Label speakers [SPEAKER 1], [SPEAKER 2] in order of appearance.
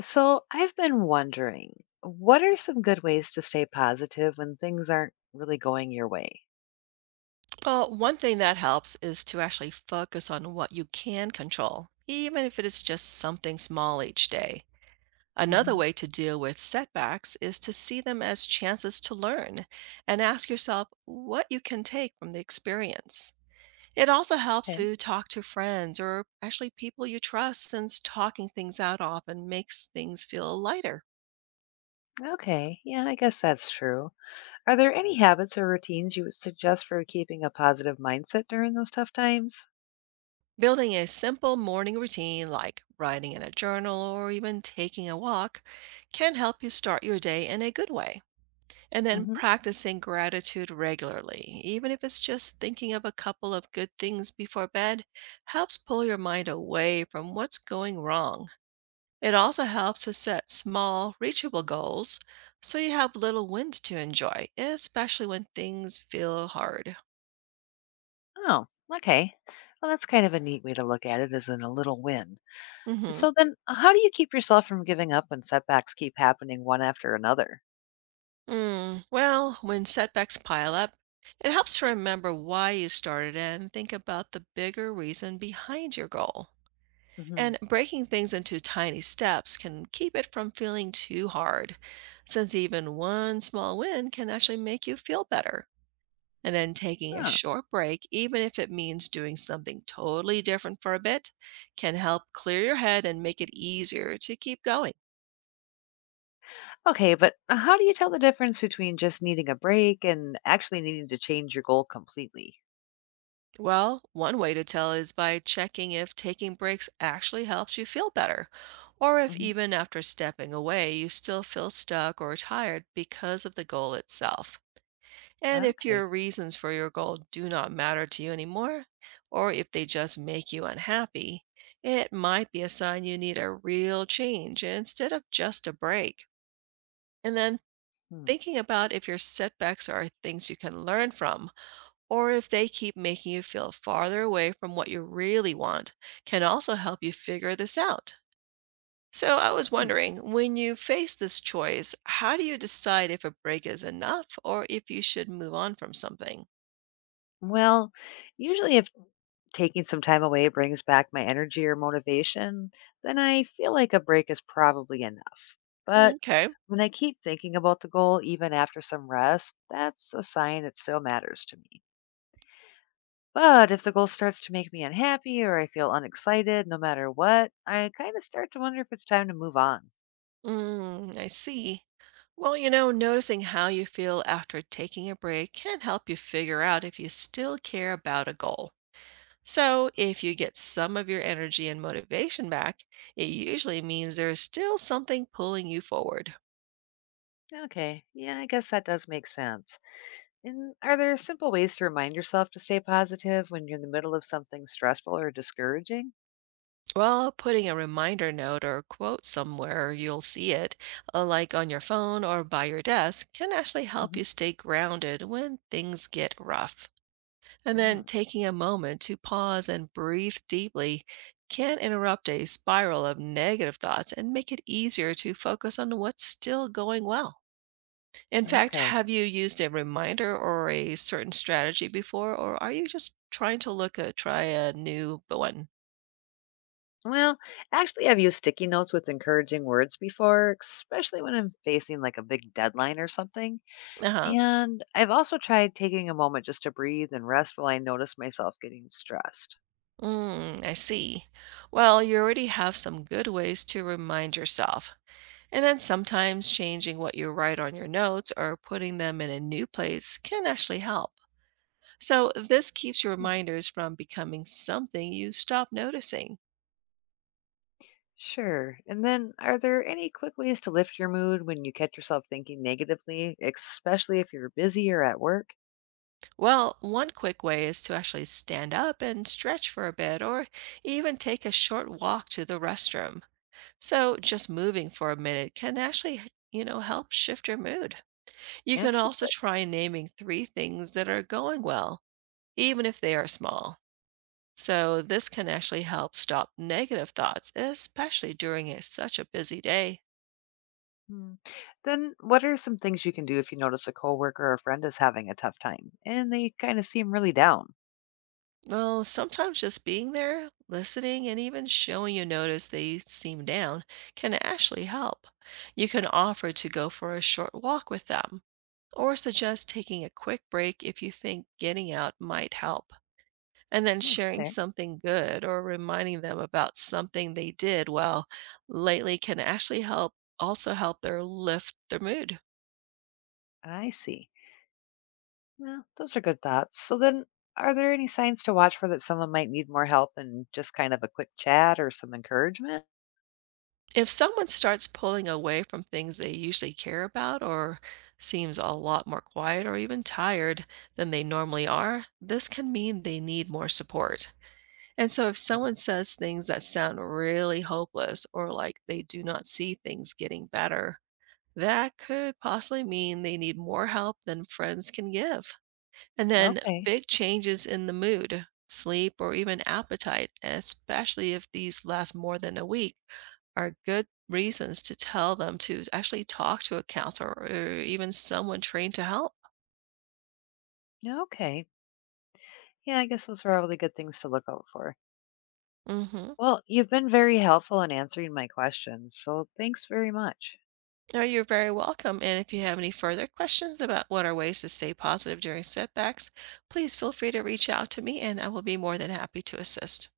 [SPEAKER 1] So I've been wondering, what are some good ways to stay positive when things aren't really going your way?
[SPEAKER 2] Well, one thing that helps is to actually focus on what you can control, even if it is just something small each day. Another
[SPEAKER 1] Hmm.
[SPEAKER 2] way to deal with setbacks is to see them as chances to learn and ask yourself what you can take from the experience. It also helps
[SPEAKER 1] Okay.
[SPEAKER 2] to talk to friends or actually people you trust, since talking things out often makes things feel lighter.
[SPEAKER 1] Okay, yeah, I guess that's true. Are there any habits or routines you would suggest for keeping a positive mindset during those tough times?
[SPEAKER 2] Building a simple morning routine like writing in a journal or even taking a walk can help you start your day in a good way. And then
[SPEAKER 1] Hmm.
[SPEAKER 2] practicing gratitude regularly, even if it's just thinking of a couple of good things before bed, helps pull your mind away from what's going wrong. It also helps to set small, reachable goals so you have little wins to enjoy, especially when things feel hard.
[SPEAKER 1] Oh, okay. Well, that's kind of a neat way to look at it, as in a little win. So
[SPEAKER 2] Mhm.
[SPEAKER 1] then, how do you keep yourself from giving up when setbacks keep happening one after another?
[SPEAKER 2] Well, when setbacks pile up, it helps to remember why you started and think about the bigger reason behind your goal.
[SPEAKER 1] Hmm.
[SPEAKER 2] And breaking things into tiny steps can keep it from feeling too hard, since even one small win can actually make you feel better. And then taking a short break, even if it means doing something totally different for a bit, can help clear your head and make it easier to keep going.
[SPEAKER 1] Okay, but how do you tell the difference between just needing a break and actually needing to change your goal completely?
[SPEAKER 2] Well, one way to tell is by checking if taking breaks actually helps you feel better, or if
[SPEAKER 1] Hmm.
[SPEAKER 2] even after stepping away, you still feel stuck or tired because of the goal itself. And if
[SPEAKER 1] Okay.
[SPEAKER 2] your reasons for your goal do not matter to you anymore, or if they just make you unhappy, it might be a sign you need a real change instead of just a break. And then
[SPEAKER 1] Hmm.
[SPEAKER 2] thinking about if your setbacks are things you can learn from or if they keep making you feel farther away from what you really want, can also help you figure this out. So, I was
[SPEAKER 1] Hmm.
[SPEAKER 2] wondering when you face this choice, how do you decide if a break is enough or if you should move on from something?
[SPEAKER 1] Well, usually if taking some time away brings back my energy or motivation, then I feel like a break is probably enough. But
[SPEAKER 2] Okay,
[SPEAKER 1] when I keep thinking about the goal, even after some rest, that's a sign it still matters to me. But if the goal starts to make me unhappy or I feel unexcited no matter what, I kind of start to wonder if it's time to move on.
[SPEAKER 2] I see. Well, noticing how you feel after taking a break can help you figure out if you still care about a goal. So, if you get some of your energy and motivation back, it usually means there is still something pulling you forward.
[SPEAKER 1] Okay, yeah, I guess that does make sense. And are there simple ways to remind yourself to stay positive when you're in the middle of something stressful or discouraging?
[SPEAKER 2] Well, putting a reminder note or quote somewhere you'll see it, like on your phone or by your desk, can actually help
[SPEAKER 1] Hmm.
[SPEAKER 2] you stay grounded when things get rough. And then
[SPEAKER 1] Mm,
[SPEAKER 2] taking a moment to pause and breathe deeply can interrupt a spiral of negative thoughts and make it easier to focus on what's still going well. In fact,
[SPEAKER 1] okay.
[SPEAKER 2] have you used a reminder or a certain strategy before, or are you just trying to look at try a new one?
[SPEAKER 1] Well, actually, I've used sticky notes with encouraging words before, especially when I'm facing like a big deadline or something.
[SPEAKER 2] Uh-huh.
[SPEAKER 1] And I've also tried taking a moment just to breathe and rest while I notice myself getting stressed.
[SPEAKER 2] I see. Well, you already have some good ways to remind yourself. And then sometimes changing what you write on your notes or putting them in a new place can actually help. So this keeps your reminders from becoming something you stop noticing.
[SPEAKER 1] Sure. And then, are there any quick ways to lift your mood when you catch yourself thinking negatively, especially if you're busy or at work?
[SPEAKER 2] Well, one quick way is to actually stand up and stretch for a bit, or even take a short walk to the restroom. So, just moving for a minute can actually, help shift your mood. You can also
[SPEAKER 1] Interesting.
[SPEAKER 2] try naming three things that are going well, even if they are small. So, this can actually help stop negative thoughts, especially during such a busy day.
[SPEAKER 1] Hmm. Then, what are some things you can do if you notice a coworker or friend is having a tough time and they kind of seem really down?
[SPEAKER 2] Well, sometimes just being there, listening, and even showing you notice they seem down can actually help. You can offer to go for a short walk with them or suggest taking a quick break if you think getting out might help. And then sharing
[SPEAKER 1] Okay.
[SPEAKER 2] something good or reminding them about something they did well lately can actually help also help their lift their mood.
[SPEAKER 1] I see. Well, those are good thoughts. So then, are there any signs to watch for that someone might need more help than just kind of a quick chat or some encouragement?
[SPEAKER 2] If someone starts pulling away from things they usually care about or seems a lot more quiet or even tired than they normally are, this can mean they need more support. And so if
[SPEAKER 1] Mm.
[SPEAKER 2] someone says things that sound really hopeless or like they do not see things getting better, that could possibly mean they need more help than friends can give. And then
[SPEAKER 1] Okay.
[SPEAKER 2] big changes in the mood, sleep, or even appetite, especially if these last more than a week, are good reasons to tell them to actually talk to a counselor or even someone trained to help.
[SPEAKER 1] Okay, yeah, I guess those are all really good things to look out for.
[SPEAKER 2] Hmm.
[SPEAKER 1] Well, you've been very helpful in answering my questions, so thanks very much.
[SPEAKER 2] No, you're very welcome. And if you have any further questions about what are ways to stay positive during setbacks, please feel free to reach out to me and I will be more than happy to assist.